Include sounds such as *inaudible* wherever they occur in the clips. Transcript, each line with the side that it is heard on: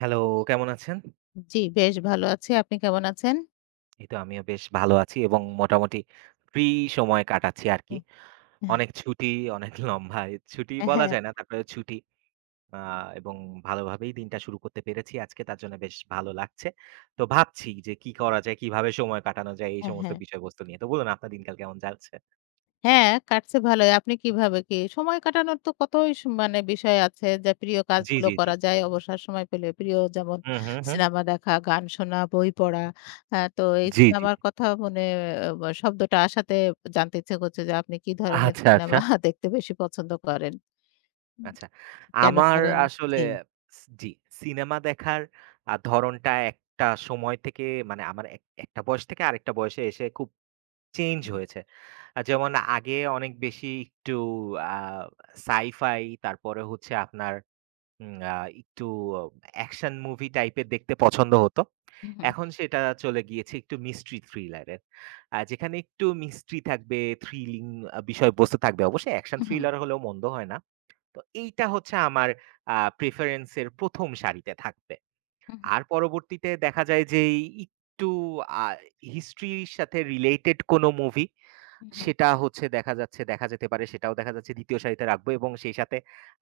right: Hello, কেমন আছেন?
left: জি, বেশ ভালো আছি। আপনি কেমন আছেন?
right: এই তো আমিও বেশ ভালো আছি এবং মোটামুটি ফ্রি সময় কাটাচ্ছি আরকি। অনেক ছুটি, অনেক *laughs* লম্বা এই ছুটি
left: হ্যাঁ,
right: বলা
left: হ্যাঁ,
right: যায় না। তারপরেও ছুটি। আ এবং ভালোভাবেই দিনটা শুরু করতে পেরেছি আজকে তার জন্য বেশ ভালো লাগছে। তো ভাবছি যে কি করা যায়, কিভাবে সময় কাটানো যায় এই সমস্ত
left: হ্যাঁ।
right: বিষয়বস্তু নিয়ে। তো বলুন আপনার দিনকাল কেমন যাচ্ছে?
left: হ্যাঁ, কাটছে ভালোই। আপনি কিভাবে কি? সময় কাটানোর তো কতই স মানে বিষয় আছে যে প্রিয়
right: জি,
left: কাজগুলো
right: জি, জি।
left: করা যায় অবসর সময় পেলে। প্রিয় যেমন
right: হুম, হুম, হুম।
left: সিনেমা দেখা, গান শোনা, বই পড়া। তো এই
right: জি, জি,
left: সিনেমার
right: জি।
left: কথা মনে শব্দটা আসাতে জানতে ইচ্ছে করছে যে আপনি কি ধরনের
right: আচ্ছা,
left: সিনেমা
right: আচ্ছা।
left: *laughs* দেখতে বেশি পছন্দ করেন? উম
right: আচ্ছা।
left: কেন
right: আমার
left: করেন?
right: আসলে
left: জি।
right: জি, সিনেমা দেখার ধরণটা একটা সময় থেকে মানে আমার এক একটা বয়স থেকে আরেকটা বয়সে এসে খুব চেঞ্জ
left: হুম,
right: হয়েছে। যেমন আগে অনেক বেশি একটু আ সাই-ফাই তারপরে হচ্ছে আপনার উম আ একটু অ্যাকশন মুভি টাইপের দেখতে পছন্দ হতো।
left: হুম, হুম,
right: এখন সেটা চলে গিয়েছে একটু মিস্ট্রি থ্রিলারের। যেখানে একটু মিস্ট্রি থাকবে, থ্রিলিং বিষয়বস্তু থাকবে। অবশ্যই অ্যাকশন
left: হুম,
right: থ্রিলার হলেও মন্দ হয় না। তো এইটা হচ্ছে আমার প্রেফারেন্স এর ১ম সারিতে থাকবে।
left: হুম,
right: আর পরবর্তীতে দেখা যায় যে এই একটু আ হিস্ট্রির সাথে রিলেটেড কোনো মুভি
left: হুম, হুম।
right: সেটা হচ্ছে দেখা যাচ্ছে দেখা যেতে পারে সেটাও দেখা যাচ্ছে ২য় সারিতে রাখবো এবং সেই সাথে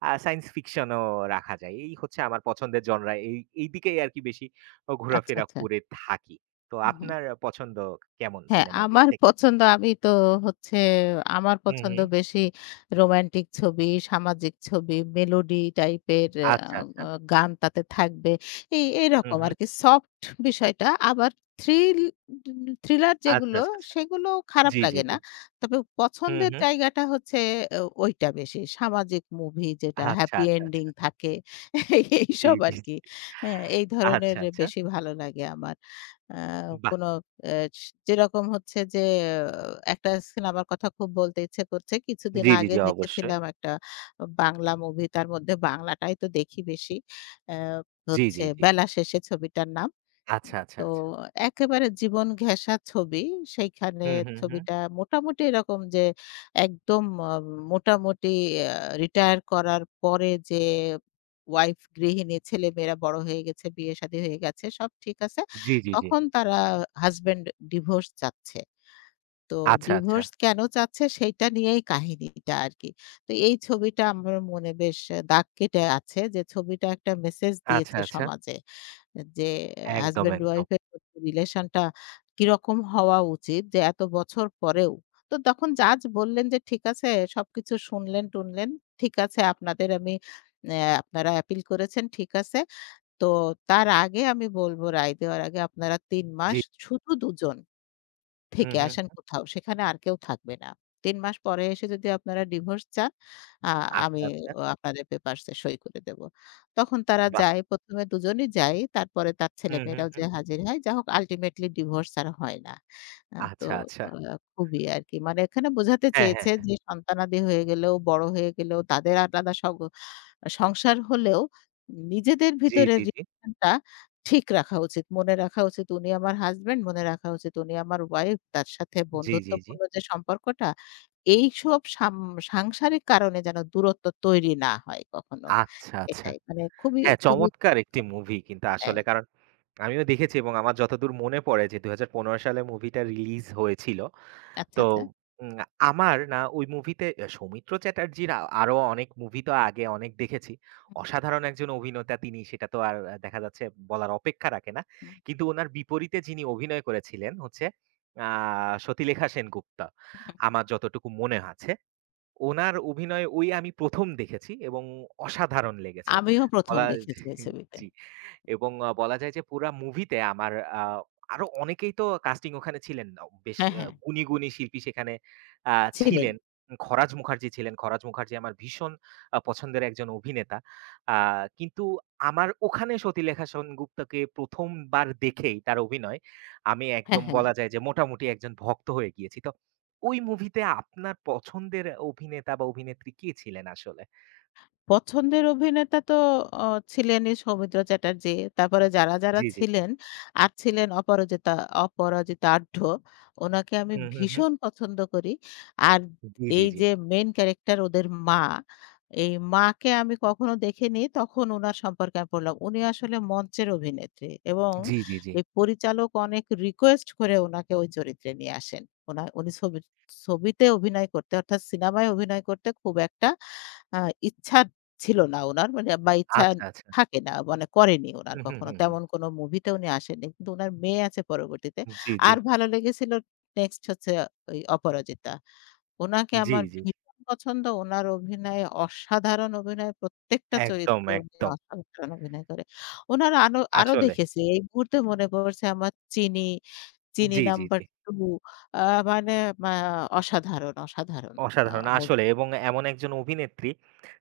right: সায়েন্স ফিকশন ও রাখা যায়। এই হচ্ছে আমার পছন্দের জনরা। এই এই দিকেই আরকি বেশি
left: আচ্ছা,
right: ঘোরাফেরা
left: আচ্ছা।
right: করে থাকি। তো
left: হুম, হুম।
right: আপনার পছন্দ কেমন
left: হ্যাঁ,
right: সিনেমার দিক
left: আমার
right: থেকে?
left: পছন্দ আমি তো হচ্ছে আমার
right: হুম,
left: পছন্দ
right: হুম।
left: বেশি রোমান্টিক ছবি, সামাজিক ছবি, মেলোডি টাইপের আ
right: আচ্ছা, আচ্ছা।
left: আ গান তাতে থাকবে। এই
right: হুম,
left: এরকম
right: হুম।
left: আরকি সফট বিষয়টা। আবার থ্রিল থ্রিলার
right: আচ্ছা,
left: যেগুলো
right: আচ্ছা, আচ্ছা।
left: সেগুলো খারাপ
right: জি, জি,
left: লাগে
right: জি।
left: না। তবে
right: হুম,
left: পছন্দের
right: হুম।
left: জায়গাটা হচ্ছে ওইটা বেশি। সামাজিক মুভি যেটা
right: আচ্ছা,
left: হ্যাপি
right: আচ্ছা,
left: এন্ডিং
right: আচ্ছা।
left: থাকে *laughs*
right: জি,
left: এইসব
right: জি,
left: আরকি।
right: জি।
left: হ্যাঁ, এই ধরনের
right: আচ্ছা, আচ্ছা।
left: বেশি ভালো লাগে আমার। আ
right: বাহ!
left: কোনো এ যেরকম হচ্ছে যে আহ, একটা সিনেমার কথা খুব বলতে ইচ্ছে করছে। কিছুদিন
right: জি, জি,
left: আগে
right: জি, অবশ্যই।
left: দেখেছিলাম একটা বাংলা মুভি। তার মধ্যে বাংলাটাই তো দেখি বেশি। অ্যা
right: জি,
left: হচ্ছে
right: জি, জি।
left: 'বেলা শেষে' ছবিটার নাম।
right: আচ্ছা, আচ্ছা,
left: তো
right: আচ্ছা।
left: একেবারে জীবন ঘেঁষা ছবি। সেইখানে
right: হুম, হুম, হুম।
left: ছবিটা মোটামুটি এরকম যে একদম মোটামুটি আ রিটায়ার করার পরে যে ওয়াইফ গৃহিণী, ছেলেমেয়েরা বড় হয়ে গেছে, বিয়ে-শাদী হয়ে গেছে, সব ঠিক আছে।
right: জি, জি, জি।
left: তখন তারা হাসব্যান্ড ডিভোর্স চাচ্ছে। তো
right: আচ্ছা, আচ্ছা।
left: ডিভোর্স কেন চাচ্ছে সেইটা নিয়েই কাহিনীটা আরকি। তো এই ছবিটা আমার মনে বেশ দাগ কেটে আছে যে ছবিটা একটা মেসেজ
right: আচ্ছা,
left: দিয়েছে
right: আচ্ছা।
left: সমাজে। যে
right: একদম,
left: হাসব্যান্ড
right: একদম।
left: ওয়াইফ এর রিলেশনটা কিরকম হওয়া উচিত যে এত বছর পরেও। তো তখন জাজ বললেন যে ঠিক আছে সবকিছু শুনলেন টুনলেন। ঠিক আছে আপনাদের আমি আপনারা অ্যাপিল করেছেন ঠিক আছে। তো তার আগে আমি বলব রায় দেওয়ার আগে আপনারা ৩
right: জি।
left: মাস শুধু ২ জন
right: হুম,
left: থেকে
right: হুম।
left: আসেন কোথাও। সেখানে আর কেউ থাকবে না। ৩ মাস পরে এসে যদি আপনারা ডিভোর্স চান, আ আমি
right: আচ্ছা, আচ্ছা।
left: আপনাদের পেপারস এ সই করে দেব। তখন তারা
right: বাহ!
left: যায়। ১ম এ দুজনই যায়। তারপরে তার
right: হুম, হুম,
left: ছেলেমেয়েরাও
right: হুম।
left: যেয়ে হাজির হয়। যাই হোক আল্টিমেটলি ডিভোর্স আর হয় না। আ তো
right: আচ্ছা, আচ্ছা।
left: আ খুবই আরকি মানে এখানে বোঝাতে
right: হ্যাঁ, হ্যাঁ,
left: চেয়েছে
right: হ্যাঁ।
left: যে সন্তানাদি হয়ে গেলেও, বড় হয়ে গেলেও তাদের আলাদা সংসার হলেও নিজেদের
right: জি,
left: ভিতরের
right: জি, জি।
left: রিলেশনটা ঠিক রাখা উচিত। মনে রাখা উচিত উনি আমার হাসব্যান্ড, মনে রাখা উচিত উনি আমার ওয়াইফ। তার সাথে
right: জি, জি, জি।
left: বন্ধুত্বপূর্ণ যে সম্পর্কটা, এইসব সাংসারিক কারণে যেন দূরত্ব তৈরি না হয় কখনো।
right: আচ্ছা, আচ্ছা।
left: এটাই। মানে খুবই,
right: হ্যাঁ,
left: খুবই
right: চমৎকার একটি
left: চমৎকার।
right: মুভি কিন্তু
left: হ্যাঁ।
right: আসলে কারণ আমিও দেখেছি এবং আমার যতদূর মনে পড়ে যে ২০১৫ সালে মুভিটা রিলিজ হয়েছিল।
left: আচ্ছা,
right: তো
left: আচ্ছা।
right: উম আমার না ওই মুভিতে সৌমিত্র চ্যাটার্জির আরো অনেক মুভি তো আগে অনেক দেখেছি।
left: হুম,
right: অসাধারণ একজন অভিনেতা তিনি সেটা তো আর দেখা যাচ্ছে বলার অপেক্ষা রাখে না।
left: হুম,
right: কিন্তু উনার বিপরীতে যিনি অভিনয় করেছিলেন হচ্ছে আ সতীলেখা সেনগুপ্ত।
left: হুম, হুম।
right: আমার যতটুকু মনে আছে। উনার অভিনয় ওই আমি ১ম দেখেছি এবং অসাধারণ লেগেছে।
left: আমিও ১ম
right: বলা
left: দেখেছি ওই ছবিতে।
right: জি। এবং বলা যায় যে পুরা মুভিতে আমার আ আরো অনেকেই তো কাস্টিং ওখানে ছিলেন। বেশ
left: হ্যাঁ, হ্যাঁ।
right: গুণী, গুণী শিল্পী সেখানে আ
left: ছিলেন।
right: ছিলেন। খরাজ মুখার্জি ছিলেন। খরাজ মুখার্জি আমার ভীষণ পছন্দের একজন অভিনেতা। আ কিন্তু আমার ওখানে সতীলেখা সেনগুপ্তকে ১ম বার দেখেই তার অভিনয় আমি
left: হ্যাঁ,
right: একদম
left: হ্যাঁ।
right: বলা যায় যে মোটামুটি একজন ভক্ত হয়ে গিয়েছি। তো ওই মুভিতে আপনার পছন্দের অভিনেতা বা অভিনেত্রী কে ছিলেন আসলে?
left: পছন্দের অভিনেতা তো অ ছিলেনই সৌমিত্র চ্যাটার্জী। তারপরে যারা, যারা
right: জি, জি।
left: ছিলেন, আর ছিলেন অপরাজিতা অপরাজিতা আঢ্য। ওনাকে আমি
right: হুম, হুম, হুম।
left: ভীষণ পছন্দ করি। আর
right: জি, জি,
left: এই
right: জি।
left: যে মেইন ক্যারেক্টার ওদের মা, এই মাকে আমি কখনো দেখিনি। তখন উনার সম্পর্কে আমি পড়লাম। উনি আসলে মঞ্চের অভিনেত্রী এবং
right: জি, জি, জি।
left: এই পরিচালক অনেক রিকোয়েস্ট করে ওনাকে ওই চরিত্রে নিয়ে আসেন। উনি ছবিতে অভিনয় করতে অর্থাৎ সিনেমায় অভিনয় করতে খুব একটা আ ইচ্ছা ছিল না উনার মানে বা ইচ্ছা
right: আচ্ছা, আচ্ছা।
left: থাকে না মানে করেনি উনার
right: হুম, হুম,
left: কখনো।
right: হুম, হুম।
left: তেমন কোনো মুভিতে উনি আসেননি। কিন্তু উনার মেয়ে আছে পরবর্তীতে।
right: জি, জি,
left: আর ভালো লেগেছিল নেক্সট হচ্ছে ওই অপরাজিতা। উনাকে
right: জি,
left: আমার
right: জি।
left: ভীষণ পছন্দ। উনার অভিনয়ে অসাধারণ অভিনয়। প্রত্যেকটা
right: একদম,
left: চরিত্রে উনি
right: একদম।
left: অসাধারণ অভিনয় করে। উনার আরো
right: আসলে।
left: দেখেছি। এই মুহূর্তে মনে পড়ছে আমার চিনি, চিনি
right: জি, জি,
left: নাম্বার
right: জি।
left: 2। আ মানে মা অসাধারণ, অসাধারণ আ
right: অসাধারণ আসলে
left: মুভি।
right: এবং এমন একজন অভিনেত্রী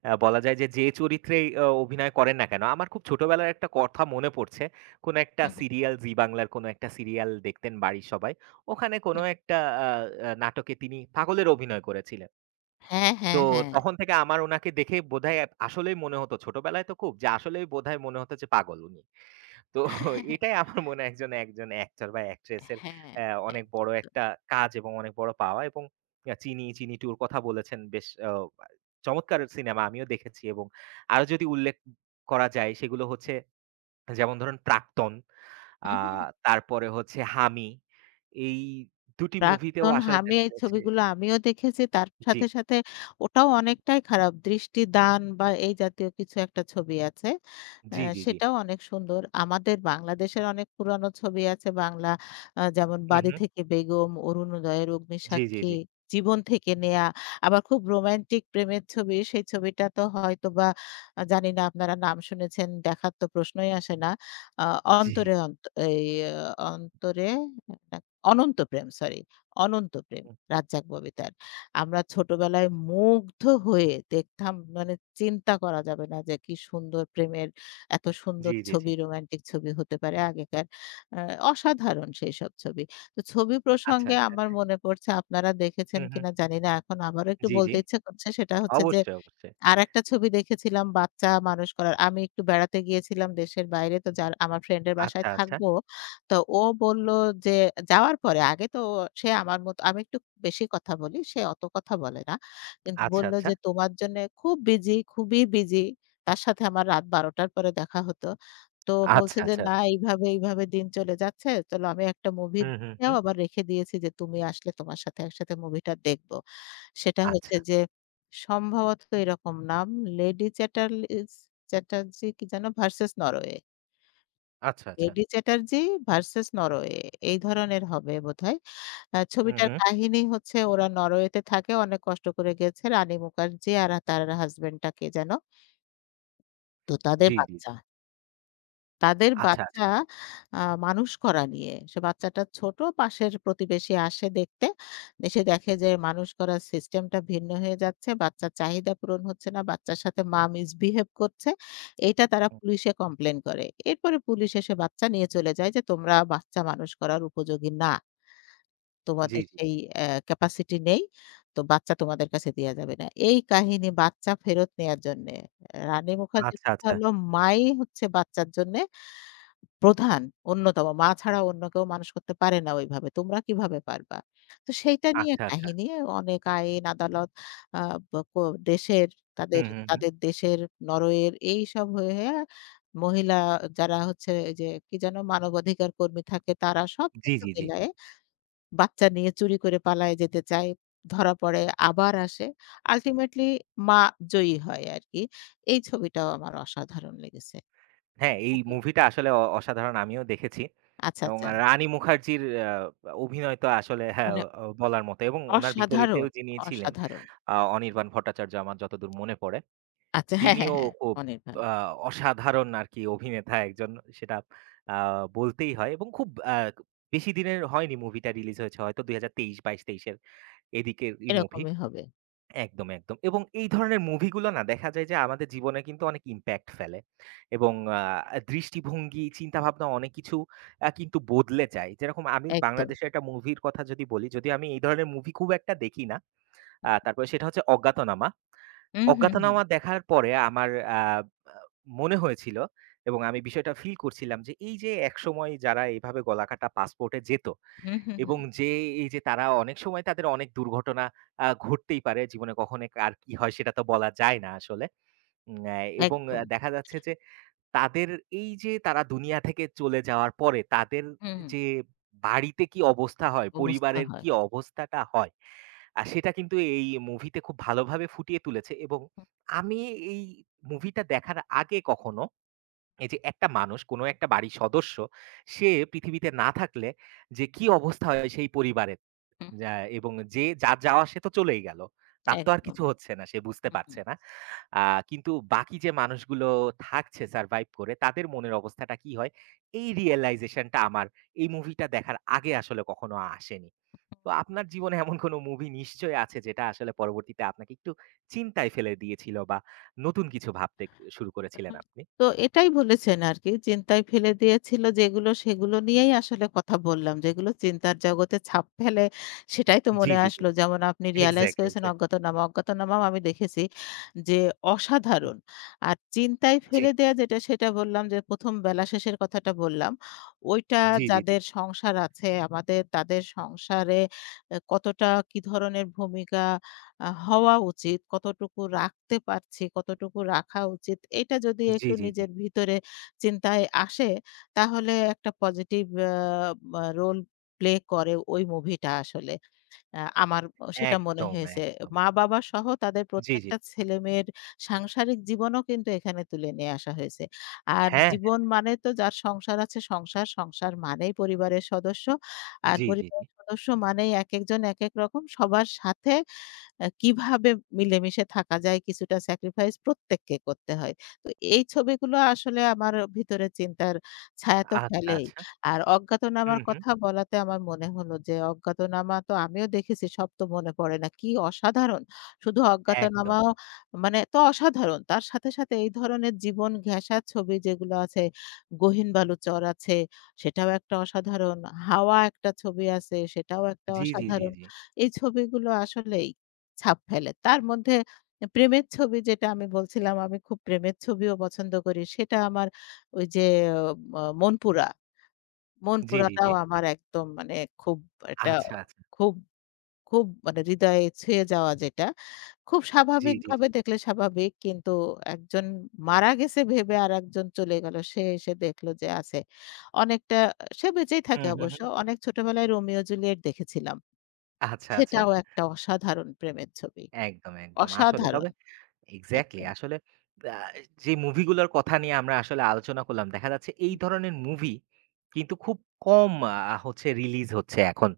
right: বলা যায় যে, যে চরিত্রেই অভিনয় করেন না কেন, আমার খুব ছোটবেলার একটা কথা মনে পড়ছে। কোনো একটা
left: হুম, হুম,
right: সিরিয়াল জি বাংলার কোনো একটা সিরিয়াল দেখতেন বাড়ির সবাই। ওখানে কোনো
left: হুম।
right: একটা আ আ নাটকে তিনি পাগলের অভিনয় করেছিলেন।
left: হ্যাঁ,
right: তো
left: হ্যাঁ, হ্যাঁ।
right: তখন থেকে আমার উনাকে দেখে বোধহয় আসলেই মনে হতো ছোটবেলায় তো খুব যে আসলেই বোধহয় মনে হতো যে পাগল উনি। তো এটাই
left: *laughs*
right: আমার মনে হয় একজন, একজন অ্যাক্টর বা অ্যাক্ট্রেস এর
left: হ্যাঁ, হ্যাঁ,
right: অ্যা
left: হ্যাঁ।
right: অনেক বড় একটা কাজ এবং অনেক বড় পাওয়া এবং 'চিনি, চিনি টু' র কথা বলেছেন বেশ চমৎকার সিনেমা আমিও দেখেছি এবং আরো যদি উল্লেখ করা যায় সেগুলো হচ্ছে যেমন ধরুন 'প্রাক্তন' আ
left: হু, হু।
right: তারপরে হচ্ছে 'হামি' এই ২ টি মুভিতেও
left: প্রাক্তন
right: আসলে
left: হামি
right: দেখা
left: এই
right: যাচ্ছে
left: ছবিগুলো আমিও দেখেছি। তার
right: জি,
left: সাথে, সাথে ওটাও অনেকটাই খারাপ। দৃষ্টিদান বা এই জাতীয় কিছু একটা ছবি আছে। আ
right: জি, জি, জি।
left: সেটাও অনেক সুন্দর। আমাদের বাংলাদেশের অনেক পুরানো ছবি আছে বাংলা যেমন
right: হু,
left: 'বাড়ি
right: হু।
left: থেকে বেগম', 'অরুণোদয়ের
right: জি, জি, জি।
left: অগ্নিসাক্ষী', 'জীবন থেকে নেয়া'। আবার খুব রোমান্টিক প্রেমের ছবি। সেই ছবিটা তো হয়তোবা জানি না আপনারা নাম শুনেছেন, দেখার তো প্রশ্নই আসে না। আ
right: জি।
left: 'অন্তরে অন্ত' এই 'অন্তরে' না 'অনন্ত প্রেম' সরি। অনন্ত প্রেম
right: হুম,
left: রাজ্জাক ববিতার। আমরা ছোটবেলায় মুগ্ধ হয়ে দেখতাম মানে চিন্তা করা যাবে না যে কি সুন্দর প্রেমের এত সুন্দর
right: জি, জি, জি।
left: ছবি রোমান্টিক ছবি হতে পারে আগেকার। আ অসাধারণ সেইসব ছবি। তো ছবি
right: আচ্ছা,
left: প্রসঙ্গে
right: আচ্ছা।
left: আমার মনে পড়ছে আপনারা
right: হু,
left: দেখেছেন
right: হু।
left: কিনা জানি না। এখন আবারও একটু
right: জি, জি।
left: বলতে ইচ্ছে করছে সেটা হচ্ছে যে
right: অবশ্যই, অবশ্যই।
left: আরেকটা ছবি দেখেছিলাম বাচ্চা মানুষ করার। আমি একটু বেড়াতে গিয়েছিলাম দেশের বাইরে। তো যার আমার ফ্রেন্ডের বাসায়
right: আচ্ছা, আচ্ছা।
left: থাকবো। তো ও বলল যে যাওয়ার পরে আগে তো সে আমার মতো আমি একটু বেশি কথা বলি। সে অত কথা বলে না। কিন্তু
right: আচ্ছা,
left: বলল
right: আচ্ছা।
left: যে, "তোমার জন্যে খুব বিজি, খুবই বিজি।" তার সাথে আমার রাত ১২ঃ০০ র পরে দেখা হতো। তো
right: আচ্ছা,
left: বলছে যে,
right: আচ্ছা,
left: "না
right: আচ্ছা।
left: এইভাবে, এইভাবে দিন চলে যাচ্ছে। চলো আমি একটা মুভি
right: হুম, হুম,
left: দেখেও
right: হুম।
left: আবার রেখে দিয়েছি যে তুমি আসলে তোমার সাথে একসাথে মুভিটা দেখব।" সেটা
right: আচ্ছা,
left: হচ্ছে যে সম্ভবত এরকম নাম লেডি চ্যাটার্লিস চ্যাটার্জি কি যেন ভার্সেস নরওয়ে।
right: আচ্ছা, আচ্ছা।
left: লেডি চ্যাটার্জি ভার্সেস নরওয়ে এই ধরনের হবে বোধহয়।
right: হুম,
left: ছবিটার
right: হুম।
left: কাহিনী হচ্ছে ওরা নরওয়েতে থাকে অনেক কষ্ট করে গেছে রানী মুখার্জি আর তার হাসব্যান্ড টা কে যেন? তো তাদের
right: জি, জি, জি।
left: বাচ্চা। তাদের
right: আচ্ছা,
left: বাচ্চা
right: আচ্ছা।
left: আ মানুষ করা নিয়ে। সে বাচ্চাটা ছোট, পাশের প্রতিবেশী আসে দেখতে। এসে দেখে যে মানুষ করার সিস্টেমটা ভিন্ন হয়ে যাচ্ছে। বাচ্চার চাহিদা পূরণ হচ্ছে না। বাচ্চার সাথে মা মিসবিহেভ করছে। এইটা তারা
right: হুম।
left: পুলিশে কমপ্লেইন করে। এরপরে পুলিশ এসে বাচ্চা নিয়ে চলে যায় যে তোমরা বাচ্চা মানুষ করার উপযোগী না।
right: জি,
left: তোমাদের
right: জি, জি।
left: সেই ক্যাপাসিটি নেই। তো বাচ্চা তোমাদের কাছে দেয়া যাবে না। এই কাহিনী বাচ্চা ফেরত নেয়ার জন্যে। রানী মুখার্জির
right: আচ্ছা,
left: কথা
right: আচ্ছা,
left: হলো মাই হচ্ছে বাচ্চার জন্যে প্রধান অন্যতম। মা ছাড়া অন্য কেউ মানুষ করতে পারে না ওইভাবে। তোমরা কিভাবে পারবা? তো সেইটা নিয়ে
right: আচ্ছা, আচ্ছা।
left: কাহিনী অনেক আইন আদালত আ ব কো দেশের তাদের,
right: হুম, হুম, হুম।
left: তাদের দেশের নরওয়ের এইসব হয়ে, হয়ে মহিলা যারা হচ্ছে এই যে কি যেন মানবাধিকার কর্মী থাকে তারা
right: জি,
left: সবকিছু
right: জি, জি, জি।
left: মিলায়ে বাচ্চা নিয়ে চুরি করে পালায়ে যেতে চায়। ধরা পড়ে আবার আসে। আল্টিমেটলি মা জয়ী হয় আরকি। এই ছবিটাও আমার অসাধারণ লেগেছে।
right: হ্যাঁ, এই
left: খুবই
right: মুভিটা আসলে অসাধারণ আমিও দেখেছি।
left: আচ্ছা,
right: এবং
left: আচ্ছা।
right: রানি মুখার্জির আ অভিনয় তো আসলে হ্যাঁ,
left: মানে
right: বলার মতো এবং উনার বিপরীতেও
left: অসাধারণ,
right: যিনি ছিলেন
left: অসাধারণ।
right: অনির্বাণ ভট্টাচার্য আমার যতদূর মনে পড়ে।
left: আচ্ছা, হ্যাঁ, হ্যাঁ,
right: তিনিও
left: হ্যাঁ,
right: খুব
left: অনির্বাণ।
right: আ অসাধারণ আরকি অভিনেতা একজন সেটা আ বলতেই হয় এবং খুব বেশি দিনের হয়নি মুভিটা রিলিজ হয়েছে হয়তো ২০২৩-২২-২৩ এর এদিকেরই মুভি।
left: এরকমই হবে।
right: একদম, একদম। এবং এই ধরনের মুভিগুলো না দেখা যায় যে আমাদের জীবনে কিন্তু অনেক ইমপ্যাক্ট ফেলে এবং দৃষ্টিভঙ্গি, চিন্তাভাবনা অনেক কিছু কিন্তু বদলে যায়। যেরকম আমি
left: একদম।
right: বাংলাদেশের একটা মুভির কথা যদি বলি, যদিও আমি এই ধরনের মুভি খুব একটা দেখি না। তারপরে সেটা হচ্ছে 'অজ্ঞাতনামা।'
left: হুম, হুম, হুম।
right: অজ্ঞাতনামা দেখার পরে আমার আ আ মনে হয়েছিল এবং আমি বিষয়টা ফিল করছিলাম যে, এই যে একসময় যারা এভাবে গলাকাটা পাসপোর্টে যেত
left: হুম, হুম,
right: এবং
left: হুম।
right: যে এই যে তারা অনেক সময় তাদের অনেক দুর্ঘটনা ঘটতেই পারে। জীবনে কখন আর কি হয় সেটা তো বলা যায় না আসলে। উম অ্যা
left: হুম,
right: এবং
left: একদম।
right: দেখা যাচ্ছে যে তাদের এই যে তারা দুনিয়া থেকে চলে যাওয়ার পরে তাদের
left: হুম।
right: যে বাড়িতে কি অবস্থা হয়,
left: হুম, অবস্থা
right: পরিবারের
left: হয়।
right: কি অবস্থাটা হয়, সেটা কিন্তু এই মুভিতে খুব ভালোভাবে ফুটিয়ে তুলেছে এবং
left: হুম,
right: আমি এই মুভিটা দেখার আগে কখনো এই যে একটা মানুষ কোনো একটা বাড়ির সদস্য, সে পৃথিবীতে না থাকলে যে কি অবস্থা হয় সেই পরিবারের
left: হুম।
right: যা এবং যে যার যাওয়া সে তো চলেই গেল। তার তো আর কিছু
left: একদমই।
right: হচ্ছে না, সে বুঝতে
left: হুম, হুম।
right: পারছে না। আ কিন্তু বাকি যে মানুষগুলো থাকছে সারভাইভ করে তাদের মনের অবস্থাটা কি হয়? এই রিয়ালাইজেশন টা আমার এই মুভিটা দেখার আগে আসলে কখনো আসেনি। তো
left: হুম।
right: আপনার জীবনে এমন কোনো মুভি নিশ্চয়ই আছে যেটা আসলে পরবর্তীতে আপনাকে একটু চিন্তায় ফেলে দিয়েছিল বা নতুন কিছু ভাবতে শুরু
left: আ
right: করেছিলেন আপনি?
left: তো এটাই বলেছেন আরকি। চিন্তায় ফেলে দিয়েছিল যেগুলো, সেগুলো নিয়েই আসলে কথা বললাম। যেগুলো চিন্তার জগতে ছাপ ফেলে, সেটাই তো
right: জি,
left: মনে
right: জি, জি।
left: আসলো। যেমন আপনি রিয়ালাইজ
right: এক্সাক্টলি,
left: করেছেন
right: এক্সাক্টলি।
left: অজ্ঞাতনামা। অজ্ঞাতনামাও আমি দেখেছি যে
right: হুম,
left: অসাধারণ। আর চিন্তায়
right: জি,
left: ফেলে দেয়া যেটা, সেটা বললাম যে ১ম বেলা শেষের কথাটা বললাম। ওইটা
right: জি, জি, জি,
left: যাদের সংসার আছে আমাদের, তাদের সংসারে কতটা কি ধরনের ভূমিকা হওয়া উচিত, কতটুকু রাখতে পারছি, কতটুকু রাখা উচিত এটা যদি
right: জি,
left: একটু
right: জি, জি।
left: নিজের ভিতরে চিন্তায় আসে তাহলে একটা পজিটিভ আ বা রোল প্লে করে ওই মুভিটা আসলে। আমার সেটা মনে
right: একদম,
left: হয়েছে।
right: একদম।
left: মা-বাবা সহ তাদের
right: জি, জি।
left: প্রত্যেকটা ছেলেমেয়ের সাংসারিক জীবনও কিন্তু এখানে তুলে নিয়ে আসা হয়েছে। আর
right: হ্যাঁ,
left: জীবন
right: হ্যাঁ।
left: মানে তো যার সংসার আছে সংসার, সংসার মানেই পরিবারের সদস্য। আর
right: জি, জি, জি।
left: পরিবারের সদস্য মানেই একেকজন একেক রকম। সবার সাথে কিভাবে মিলেমিশে থাকা যায় কিছুটা স্যাক্রিফাইস প্রত্যেককে করতে হয়। তো এই ছবিগুলো আসলে আমার ভিতরে চিন্তার ছায়া তো
right: আচ্ছা,
left: ফেলেই।
right: আচ্ছা।
left: আর অজ্ঞাতনামার
right: হুম, হুম।
left: কথা বলাতে আমার মনে হলো যে অজ্ঞাতনামা তো আমিও দেখেছি সব তো মনে পড়ে না। কি অসাধারণ! শুধু
right: একদম।
left: অজ্ঞাতনামাও মানে তো অসাধারণ। তার সাথে, সাথে এই ধরনের জীবন ঘেঁষা ছবি যেগুলো আছে, 'গহীন বালুচর' আছে সেটাও একটা অসাধারণ। 'হাওয়া' একটা ছবি আছে সেটাও একটা
right: জি, জি, জি,
left: অসাধারণ।
right: জি।
left: এই ছবিগুলো আসলেই ছাপ ফেলে। তার মধ্যে প্রেমের ছবি যেটা আমি বলছিলাম, আমি খুব প্রেমের ছবিও পছন্দ করি। সেটা আমার ওই যে ম মনপুরা,
right: জি, জি, জি।
left: মনপুরাটাও আমার একদম মানে খুব এটা
right: আচ্ছা, আচ্ছা।
left: খুব, খুব মানে হৃদয়ে ছুঁয়ে যাওয়া যেটা। খুব
right: জি, জি, জি।
left: স্বাভাবিকভাবে দেখলে স্বাভাবিক কিন্তু একজন মারা গেছে ভেবে আরেকজন চলে গেল। সে এসে দেখল যে আছে। অনেকটা সে বেঁচেই থাকে
right: হুম, হুম,
left: অবশ্য।
right: হুম।
left: অনেক ছোটবেলায় রোমিও জুলিয়েট দেখেছিলাম।
right: আচ্ছা, আচ্ছা।
left: সেটাও একটা অসাধারণ প্রেমের ছবি।
right: একদম, একদম। আসলে
left: অসাধারণ!
right: তবে এক্সাক্টলি
left: একদম।
right: আসলে আ যে মুভিগুলোর কথা নিয়ে আমরা আসলে আলোচনা করলাম, দেখা যাচ্ছে এই
left: হুম,
right: ধরনের মুভি কিন্তু খুব কম হচ্ছে রিলিজ হচ্ছে এখন।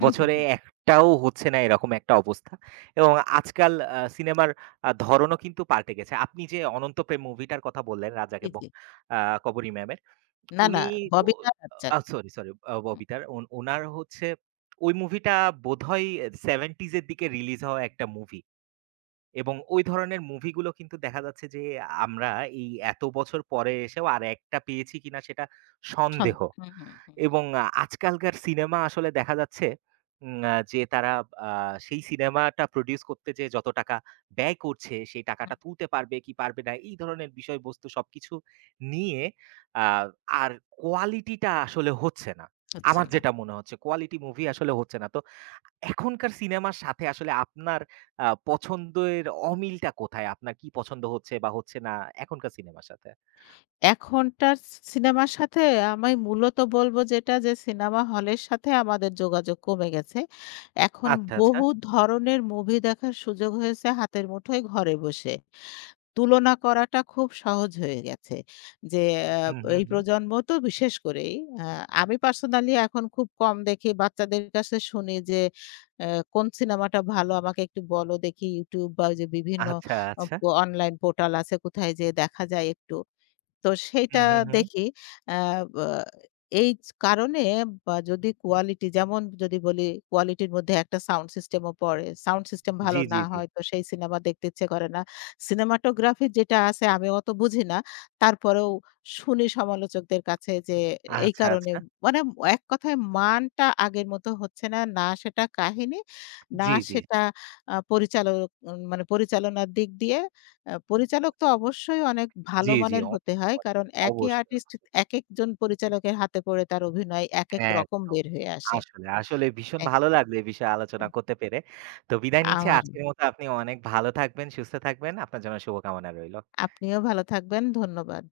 left: হুম, হুম,
right: বছরে
left: হুম।
right: ১ টাও হচ্ছে না এরকম একটা অবস্থা। এবং আজকাল সিনেমার ধরনও কিন্তু পাল্টে গেছে। আপনি যে 'অনন্ত প্রেম' মুভিটার কথা বললেন রাজাক
left: জি,
right: এবং
left: জি।
right: আ কবরী ম্যামের
left: না, না
right: উনি ও
left: ববিতা রাজ্জাক।
right: আ সরি, সরি
left: হুম,
right: ববিতার। ওনার হচ্ছে ওই মুভিটা বোধহয় 70s এর দিকে রিলিজ হওয়া একটা মুভি। এবং ওই ধরনের মুভিগুলো কিন্তু দেখা যাচ্ছে যে আমরা এই এত বছর পরে এসেও আরেকটা পেয়েছি কিনা সেটা
left: সন
right: সন্দেহ।
left: হুম, হুম, হুম,
right: এবং আজকালকার সিনেমা আসলে দেখা যাচ্ছে উম আ যে তারা আ সেই সিনেমাটা প্রোডিউস করতে যেয়ে যত টাকা ব্যয় করছে, সেই
left: হুম,
right: টাকাটা তুলতে পারবে কি পারবে না, এই ধরনের বিষয়বস্তু সবকিছু নিয়ে আ আর কোয়ালিটিটা আসলে হচ্ছে না।
left: হচ্ছে
right: আমার
left: না।
right: যেটা মনে হচ্ছে কোয়ালিটি মুভি আসলে হচ্ছে না। তো এখনকার সিনেমার সাথে আসলে আপনার পছন্দের অমিলটা কোথায়? আপনার কি পছন্দ হচ্ছে বা হচ্ছে না এখনকার সিনেমার সাথে?
left: এখনটার সিনেমার সাথে আমি মূলত বলব যেটা যে সিনেমা হলের সাথে আমাদের যোগাযোগ কমে গেছে। এখন
right: আচ্ছা, আচ্ছা।
left: বহু ধরনের মুভি দেখার সুযোগ হয়েছে হাতের মুঠোয় ঘরে বসে। তুলনা করাটা খুব সহজ হয়ে গেছে। যে আ
right: হুম, হুম,
left: এই
right: হুম।
left: প্রজন্ম তো বিশেষ করেই আ আমি পার্সোনালি এখন খুব কম দেখি বাচ্চাদের কাছে শুনি যে আ "কোন সিনেমাটা ভালো আমাকে একটু বলো দেখি YouTube" বা ওই যে বিভিন্ন
right: আচ্ছা,
left: অ
right: আচ্ছা।
left: অনলাইন পোর্টাল আছে কোথায় যেয়ে দেখা যায় একটু। তো সেইটা
right: হুম, হুম, হুম।
left: দেখি আ বা এই কারণে বা যদি কোয়ালিটি যেমন যদি বলি কোয়ালিটির মধ্যে একটা সাউন্ড সিস্টেম ও পড়ে। সাউন্ড সিস্টেম ভালো
right: জি,
left: না
right: জি, জি।
left: হয় তো সেই সিনেমা দেখতে ইচ্ছে করে না। সিনেমাটোগ্রাফি যেটা আছে আমি অত বুঝি না। তারপরেও শুনি সমালোচকদের কাছে যে এই
right: আচ্ছা,
left: কারণে
right: আচ্ছা।
left: মানে এক কথায় মানটা আগের মতো হচ্ছে না। না সেটা কাহিনী, না
right: জি, জি,
left: সেটা পরিচালক মানে পরিচালনার দিক দিয়ে পরিচালক তো অবশ্যই অনেক ভালো
right: জি, জি।
left: মানের হতে হয়।
right: অনেক।
left: কারণ একই
right: অবশ্যই,
left: আর্টিস্ট
right: অবশ্যই।
left: একেকজন পরিচালকের হাতে পড়ে তার অভিনয় একেক রকম
right: একদম।
left: বের হয়ে আসে।
right: আসলে, আসলে ভীষণ
left: এ
right: ভালো লাগলো এ বিষয়ে আলোচনা করতে পেরে। তো বিদায় নিচ্ছি।
left: আমার।
right: আজকের মতো আপনি অনেক ভালো থাকবেন, সুস্থ থাকবেন। আপনার জন্য শুভকামনা রইল।
left: আপনিও ভালো থাকবেন। ধন্যবাদ।